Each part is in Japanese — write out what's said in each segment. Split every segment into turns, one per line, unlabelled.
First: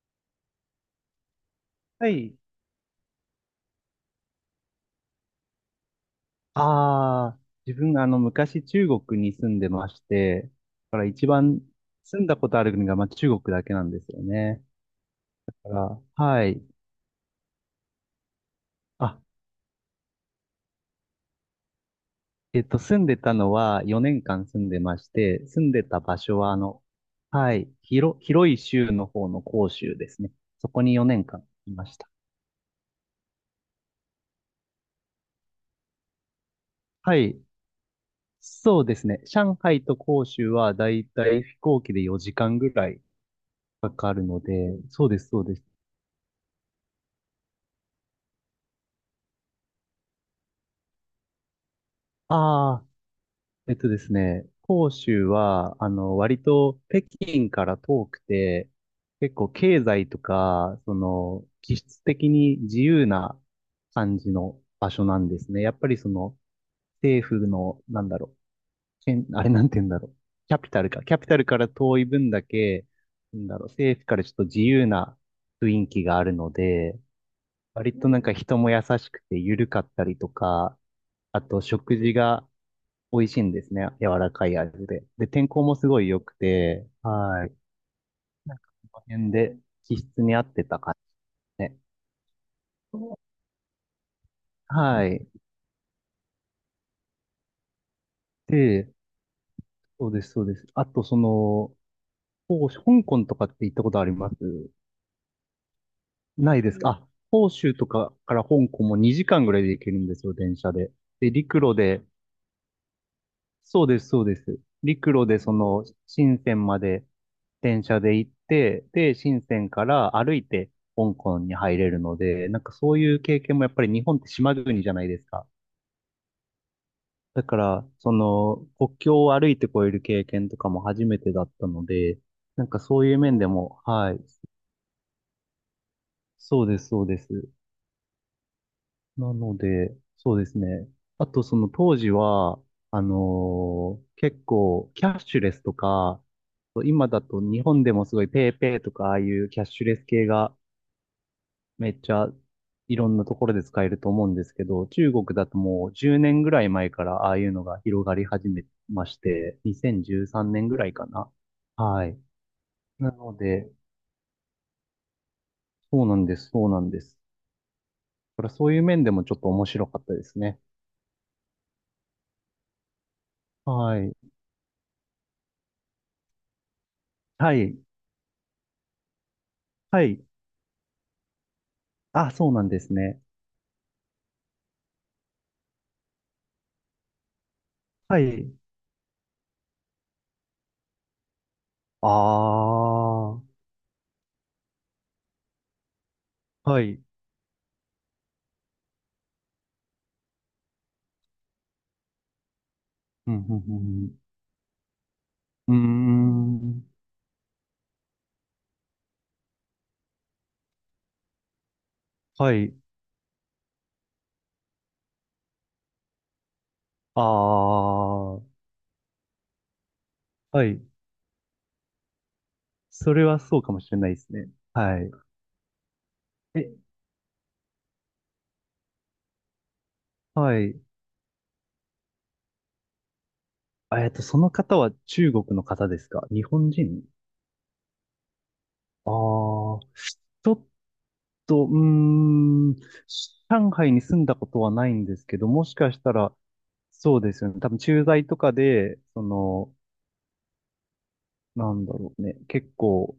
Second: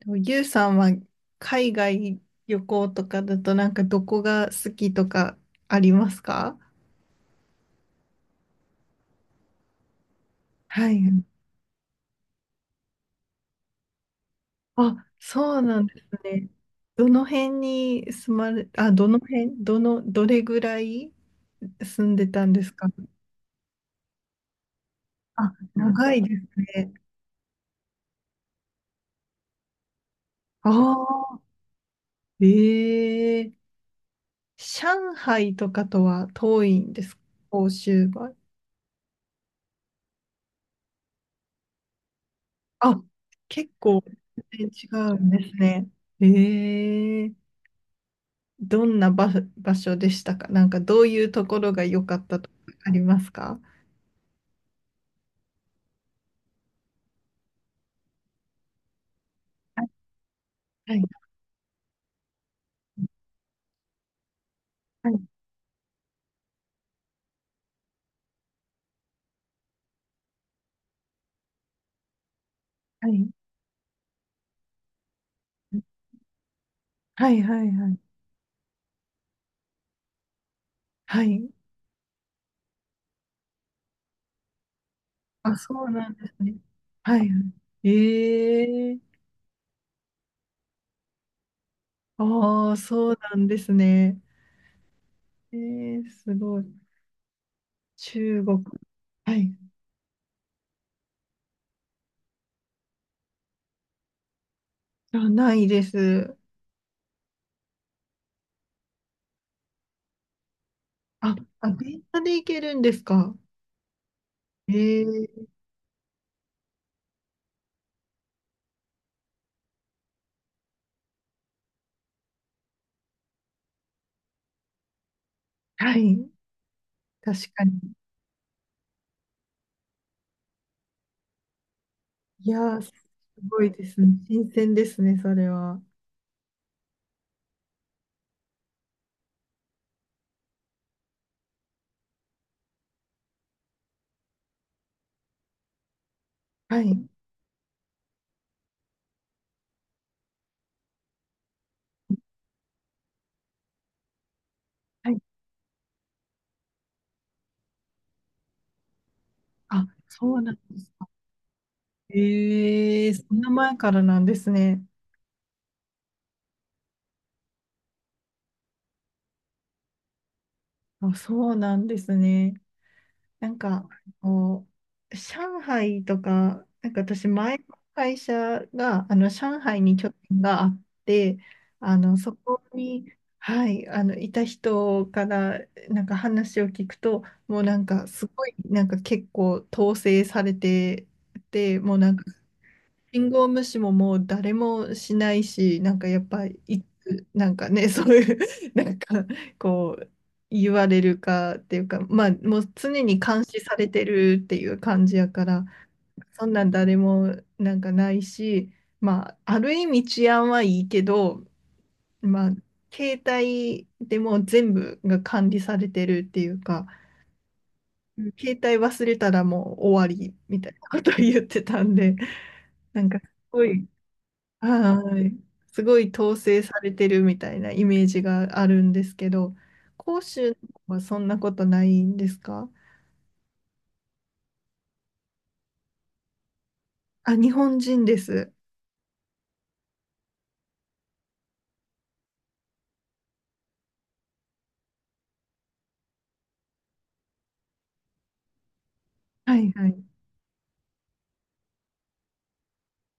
でもゆうさんは海
は
外
い。
旅行とかだとなんかどこが好きとかありますか？
ああ、自分が昔中国に住んでまして、だ
は
か
い。
ら一番住んだことある国がまあ中国だけなんですよね。
あ、
だ
そう
か
なんで
ら、
す
は
ね。
い。
どの辺に住まれ、あ、ど
あ、
の辺、どの、どれぐらい住んでたんですか？
住んでたのは4年間住んでまして、
あ、
住んでた
長
場
いで
所は
すね。
はい、広い州の方の広州ですね。そ
あ
こに4
あ、
年間いました。
ええ、上海とかとは遠いんで
は
すか？
い。
欧州は。
そうですね。上海と広州はだいたい飛行機で4時間ぐらい
あ、結
か
構
かるの
全然
で、そう
違う
です、
ん
そ
で
う
す
です。
ね。ええ、どんな場、場所でしたか？なんかどういうところが良かったとか
ああ、
ありますか？
えっとですね、広州は、割と北京から遠くて、結構
は
経
い、
済とか、
はい、
気質的に自由な感じの場所
は
な
い、
んですね。やっぱり政府の、けんあれなんて言うんだろう、キャピタルか。キャピタルから遠い分だけ、
は
政府からちょっと自由な雰囲気があるので、
い、はい、は
割と
い。
なんか人も優しくて緩かったりとか、
は
あ
い、
と食事が、美味しいんですね。柔らかい味で。で、天
あ、
候も
そ
す
う
ご
な
い
ん
良
で
く
すね。
て、
はい。は
はい。
い、
なんか、
え
この
え、
辺で気質に合ってた感じですね。
ああー、そうなんですね。
はい。
ええ、すごい。中国。
で、
はい。
そうです、そうです。あと、香港とかって行ったことあります
あ、ないです。
ないですかあ、広州とかから香港も2時間ぐらいで行けるんですよ、電車で。で、
あ、
陸
あ、
路
電
で
車で行けるんですか？
そうです、そうです。陸路で
ええ、
深センまで電車で行って、で、深センから歩いて香港に入れるので、なんかそういう経験もやっぱり日本って島国じゃないですか。
はい。
だ
確
か
か
ら、
に。
国境を歩いて越える経験とかも初めてだったので、
い
なん
や
か
ー、す
そういう面で
ごい
も、
ですね。
はい、
新鮮ですね、それは。
そうです、そうです。なので、そうですね。あと、その当時は、結構、キャッシュレスとか、
はい。
今だと日本でもすごいペイペイとか、ああいうキャッシュレス系がめっちゃいろんなところで使えると思うんですけど、
は
中
い、
国だともう10年ぐらい前からああいうのが広がり始めまして、
あ、
2013
そうなん
年ぐ
で
ら
す
いか
か。
な。はい。
え
な
え、そ
の
んな
で、
前からなんですね。
そうなんです、そうなんです。だからそういう面でもちょっと面白かったですね。
あ、そうなんですね。なんか、
はい。
こう、上海とか、なんか私、
は
前の
い。
会社が、あの、上海に
は
拠
い。
点があって、あの、
あ、
そ
そう
こ
なんです
に、
ね。
はい、あの、いた人から、なんか話を聞くと、もうなんか、
は
すご
い。
い、なんか結構統制されてて、もう
あ
なんか、信
あ、
号無視ももう誰もしないし、なんかやっぱい
はい。
つ、なんかね、そういう、なんかこう、言われるかっていうか、まあもう常に
う
監
ん、う
視されて
ん、
るっていう感じやから、
う
そん
ん。う
な
ー
ん
ん。
誰もなんかないし、まあある意味治安はいいけど、ま
は
あ
い。
携帯でもう全部が管理されてるっていうか、
ああ、は
携帯忘れたらもう終わりみたいな
い。
ことを言ってたんで、なん
そ
か
れ
す
はそう
ご
かも
い、
しれないですね。は
は
い。
い。すごい統制
え、
されてるみたいなイメージがあるんですけど、広州
はい。
はそんなことないんですか？
あその方は中国の方ですか？日本人？
あ、日本人です。
ああー、ちょっと、うーん、上海に住んだことはないんですけど、もしかしたら、そうですよね。多分駐在とかで、
はいはい。
結構、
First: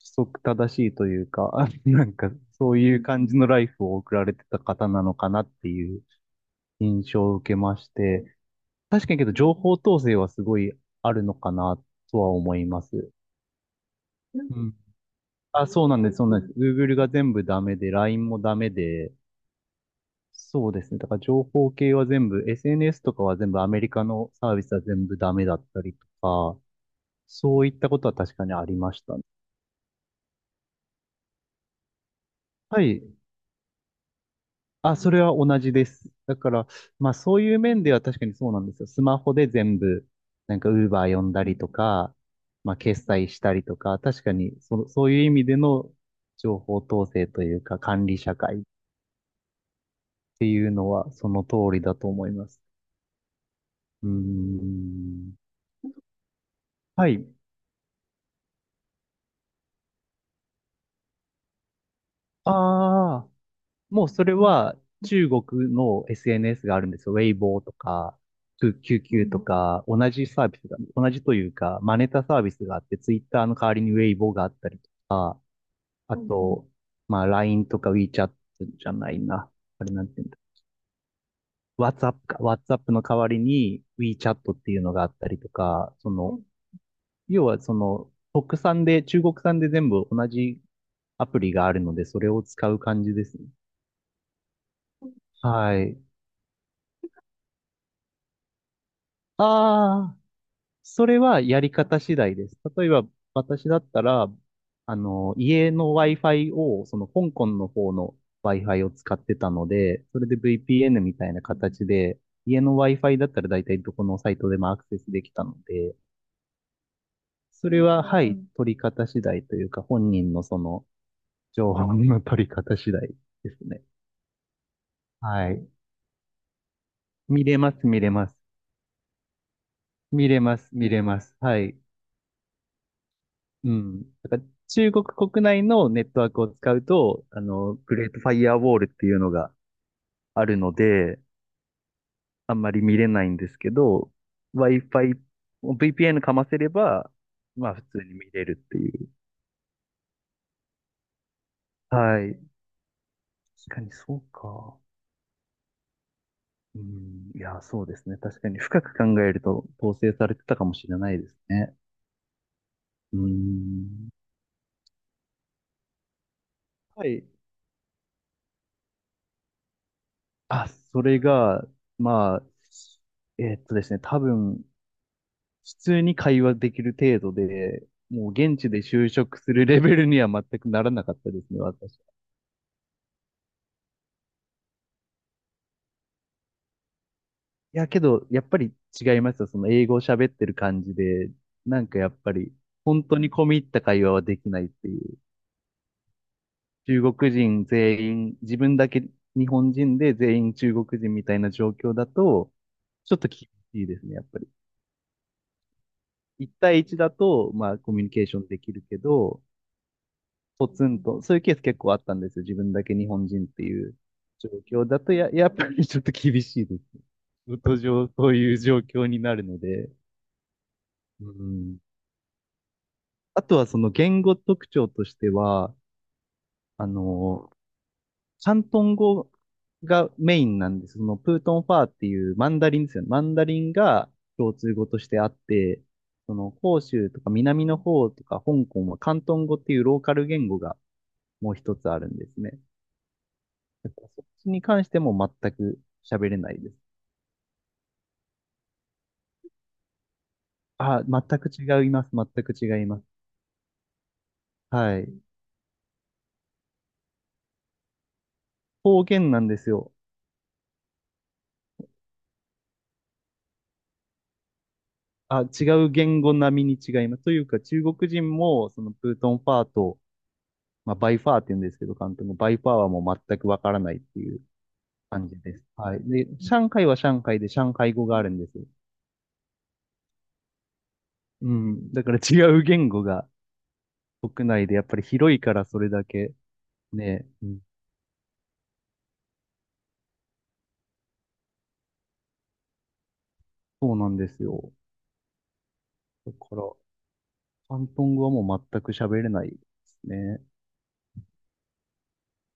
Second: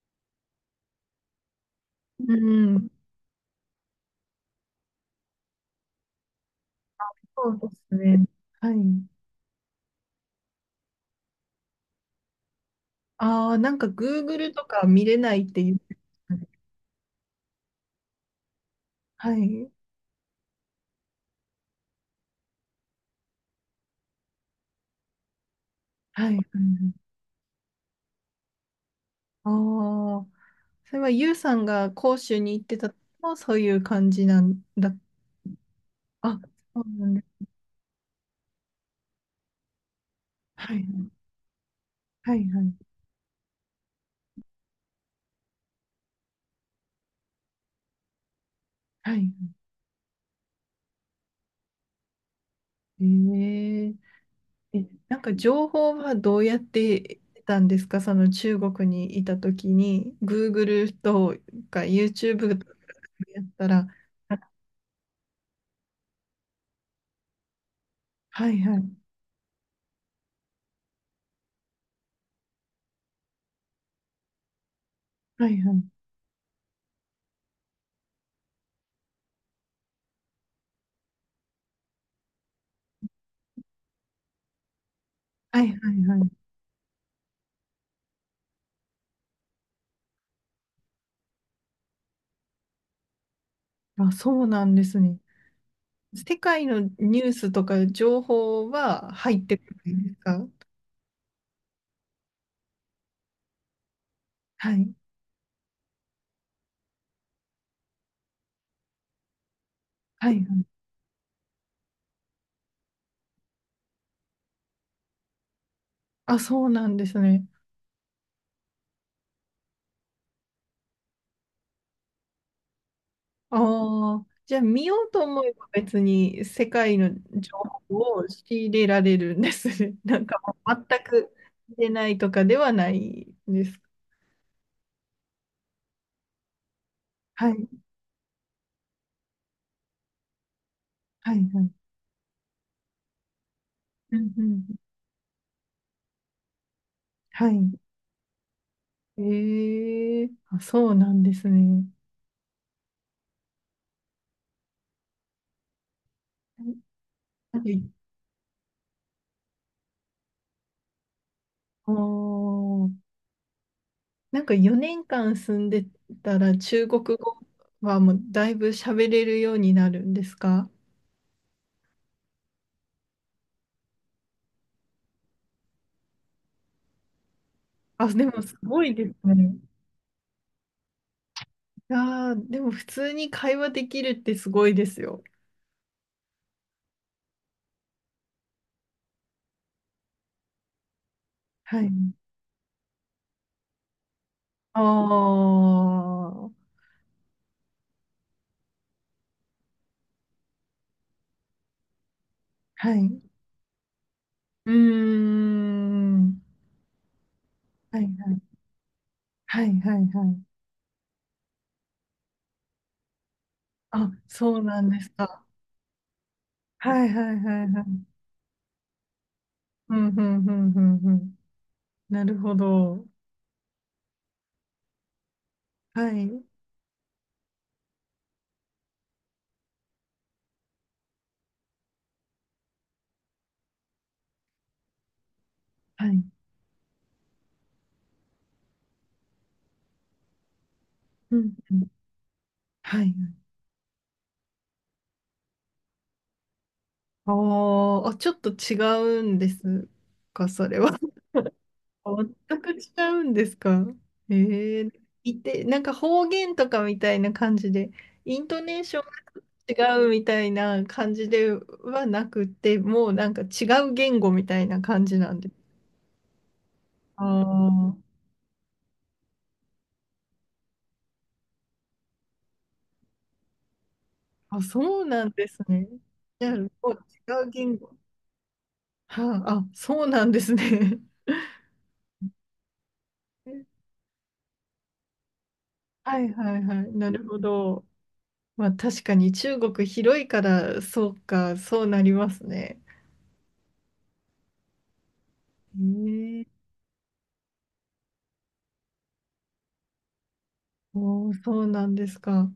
規則正しいというか、あなんか
う
そう
ん。
いう感じのライフを送られてた方なのかなっていう印象を
そ
受け
うで
まし
すね。
て、
はい。
確かにけど情報統制はすごいあるのかなとは思います。
ああ、なんか
う
Google と
ん。
か見れないって
あ、
言っ
そう
て
なんです、そう
ま
な
した
ん
ね。
です。Google が全部ダメで、LINE もダメで、
はい。
そうですね。だから情報系は全部、SNS とかは全部アメリカのサービスは全部ダメだったりと
はい。
か、そういったことは確かにありましたね。
ああー、それはユウさんが広州に行って
は
たの
い、
もそういう感じなんだ。
あ、それは同じです。だ
あ、
から、
そうな
ま
ん
あ
で
そう
す。
いう面では確かにそうなんですよ。スマホで全部、なんか
はい。
Uber 呼んだりとか、
はいは
ま
い。
あ決済したりとか、確かにそ、そういう意味での情報統制というか管理社会っ
はい。
ていうのはその通りだと思います。
ええ、
うー
え、なん
ん。
か情報はどうやっ
は
て
い。
得たんですか？その中国にいた時に Google とか YouTube とか
ああ。
やったら。
もうそれ
あ、
は中国の SNS があるんですよ。ウェイボーとか、
はい
きゅ
は
う
い
QQ とか、同じサービスが、同じというか、真似たサービスがあって、ツイッターの代わりにウェイボーがあったりとか、
はいはい
あと、まあ LINE とか WeChat じゃないな。あれなんて言うんだ。WhatsApp か。WhatsApp の代わりに WeChat っていうのがあったりと
はいは
か、
いはい、
要は国産で、中国産で全部同じアプリがあるので、それを使う感じですね。
あ、そうなんですね。
はい。
世界のニュースとか情報は入ってこないです
ああ。
か？
それはやり方次第です。例えば、私だったら、
はい
あの、家の Wi-Fi を、その香港の方の Wi-Fi を使ってたので、それ
は
で
いはい、
VPN みたいな形で、家の Wi-Fi だったら大体どこのサイトでもアクセスできたので、
あ、そうなんですね。
それは、はうい、ん取り方次第というか、本人の情報の取り方次第ですね。
ああ、じゃあ見ようと思
は
え
い。
ば別に世界の
見
情
れます、
報
見れ
を
ます。
仕入れられるんですね。なん
見
か
れ
も
ます、
う
見れ
全
ま
く
す。はい。
出ないとかではないんで
う
す。
ん。だから中国国内のネットワークを使うと、あ
はい、
の、グレートファイアウォールっていうのがあるので、
はい、はい。
あんまり見れないんですけど、
うんうん、
Wi-Fi、VPN かませれば、
は
ま
い。
あ普通に見れるっていう。
ええ、あ、そうなんですね。
はい。確かにそうか。うん。い
な
や、
んか、
そうですね。確かに深く考えると統制されてたかもしれないですね。
あー
うん。
なんか4年間住んでたら中国
はい。
語はもうだいぶ喋れるようになるんですか？
あ、それが、まあ、ですね、多分、普通に会話できる程度で、
あ、で
もう
もす
現地で
ごいで
就
す
職す
ね。
るレベルには全くならなかったですね、私。い
やー、でも普通に会話できるってすごいですよ。
や、けど、やっぱり違いますよ。その英語を喋ってる感じで、な
は
ん
い。
かやっぱり、本当に込み入った会話はできないっ
あ
ていう。
あ、は
中国人全員、自分だけ日本人で全員中国人みたいな状況だと、ちょっ
い。
と厳しいですね、やっぱり。
うーん。
一対一だと、まあ、コ
はい
ミュニケー
は
ションで
い。
きるけど、
はいはいはい。
ポツンと、そういうケース結構あったんですよ。自分だけ日本人っていう
あ、
状
そうな
況
ん
だ
です
と
か。
やっぱりちょっと厳しいです。
はいはい
仕
はい
事
はい。
上、そういう状況になるので。
うん、うん、うん、うん、う
う
ん。
ん。
なるほど。
あとはその言語特徴としては、
はい。
あの、広東語がメインなんです。そのプートンファーっていうマンダリンですよね。マンダリンが共通語としてあって、
はい。
その広州とか南の方とか香港は広東語っていうローカル言語が
う
も
ん、
う
う
一
ん。
つあるんですね。
はい。
だからそっちに関しても全く喋れないです。
ああ、あ、ちょっと違うんですか、それは。
あ、全く違います。全く
全く違
違います。
うんですか？えー、
はい。
いて、なんか方言とかみたいな感じで、イントネーショ
方
ン
言なんですよ。
が違うみたいな感じではなくて、もうなんか違う言語みたいな感じなん
あ、
です。
違う言語並みに違います。というか、中
あ
国人も、そのプートンファーと、まあ、バイファーって言うんですけど、関東のバイファーはもう全くわからないっていう
あ、あ、そうな
感
ん
じ
で
で
す
す。
ね。
はい。で、
じゃあ、も
上海
う
は上海
違
で
う
上
言
海
語。
語があるんですよ。
はあ、あ、そうなんですね。
うん。だから違う言語が 国内でやっぱり広いからそれだ
はい
け
はいはい。な
ね、
るほ
うん、
ど。まあ確かに中国広いから、そうか、そうなりますね。
そうなんですよ。
へ
だ
え、
から、広東語はもう全く喋れないですね。
おお、そうなんですか。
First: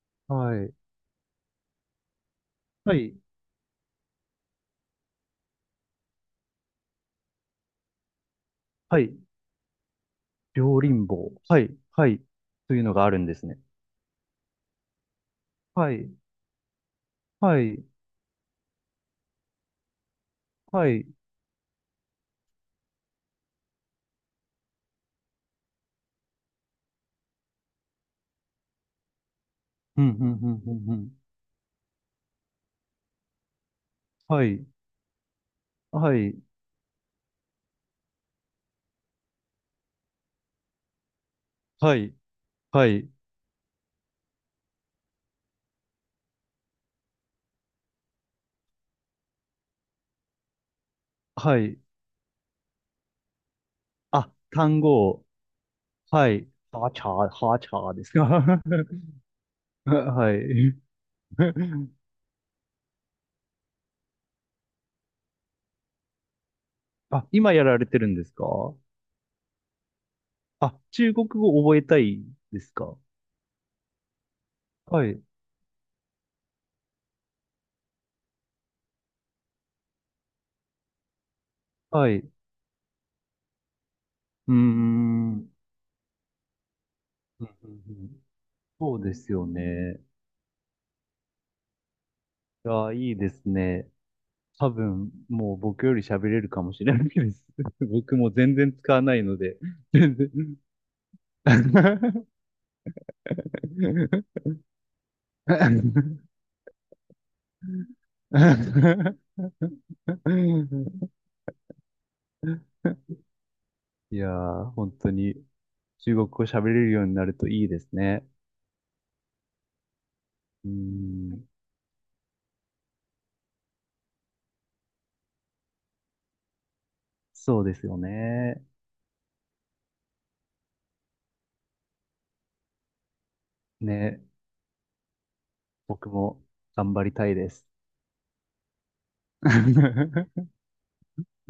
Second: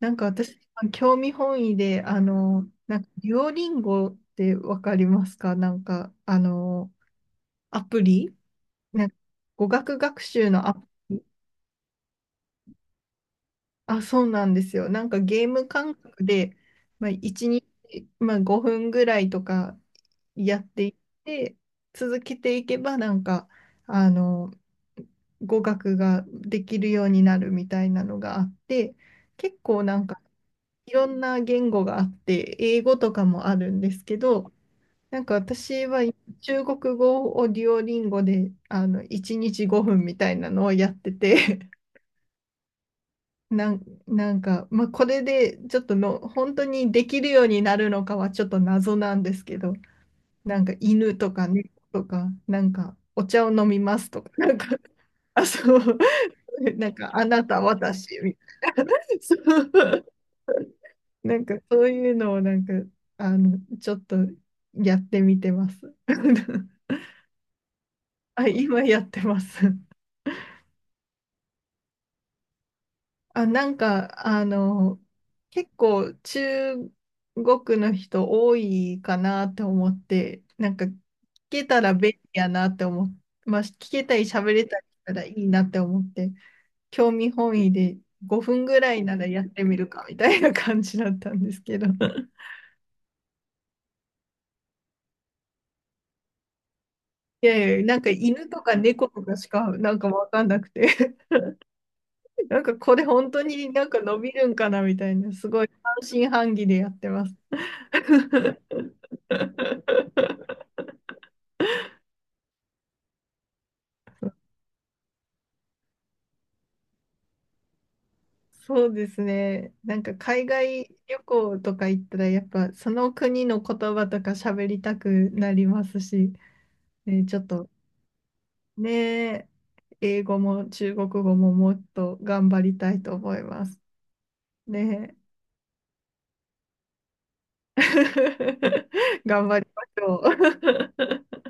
なんか私、
はい。
興味本位で、あの、
は
なんか、
い。
デュオリンゴってわかりますか？なんか、あの、アプリ、
は
なん
い。
か語学学習のア
両
プ
輪
リ、
棒。はい。はい。というのがあるんですね。
あ、そうなんですよ。なんかゲーム
は
感
い。
覚で、まあ、1
はい。
日、まあ、5分ぐらいとかやって
は
いっ
い。
て、続けていけば、なんか、あの、語学ができるようになるみたいなのがあって、結構な
う
ん
ん、うん、
か、
うん、
い
うん、う
ろ
ん。
んな言語があって、英語とかもあるんですけ
は
ど、
い。
なんか私は
はい。
中国語をデュオリンゴで、あの、1日5分みたいなのをやってて、
はい。はい。
なん、なんか、まあ、これでちょっとの本当にできるようになるのかはちょっと謎なんですけど、なんか犬とか
は
猫
い。
とか、なんかお茶を飲みますとか、
あ、
なんか、
単 語を。
あ、そう、
はい。
な
は
ん
ちゃー、
かあな
は
た、
ちゃーです
私、
か？
みたいな、そ う、
はい。
なんかそういうのをなんか、あの、ちょっとやってみてます。
あ、今やられてるんですか？
あ、今やってます。
あ、中国語覚えたいですか？
あ、なんか、あの、
はい。
結構中国の人多いかなって思って、なんか聞けたら
は
便利
い。う
やなって思って、まあ、聞けたり喋
ーん。
れたりしたらい
う
い
ん、
なって思って、興味
うん、
本
う
位で
ん。
5分ぐら
そう
い
で
なら
す
やっ
よ
てみる
ね。
かみたいな感じだったんですけど、
いや、いいですね。多分、もう僕より喋れるかもしれないです。
いやいや、なんか
僕も
犬
全
と
然
か
使わ
猫
な
と
いの
かし
で、
か なんか
全
わ
然。
かんなくて、なんかこれ本当になんか伸びるんかなみたいな、すごい半信半疑でやってます。
いやー、本当に中国語喋れるようになるといいですね。
そうですね。なんか海
うー
外旅
ん、
行とか行ったら、やっぱその国の言葉とか喋りたくなりますし、ね、ちょっ
そう
と
ですよね。
ね、英語も中国語ももっと頑張りたいと思います。
ね、
ね。
僕も頑張りたいです。
頑張りましょう。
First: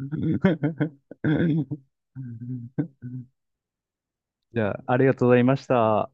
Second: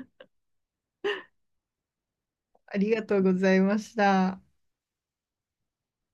ありがと うございました。
じゃあ、ありがとうございました。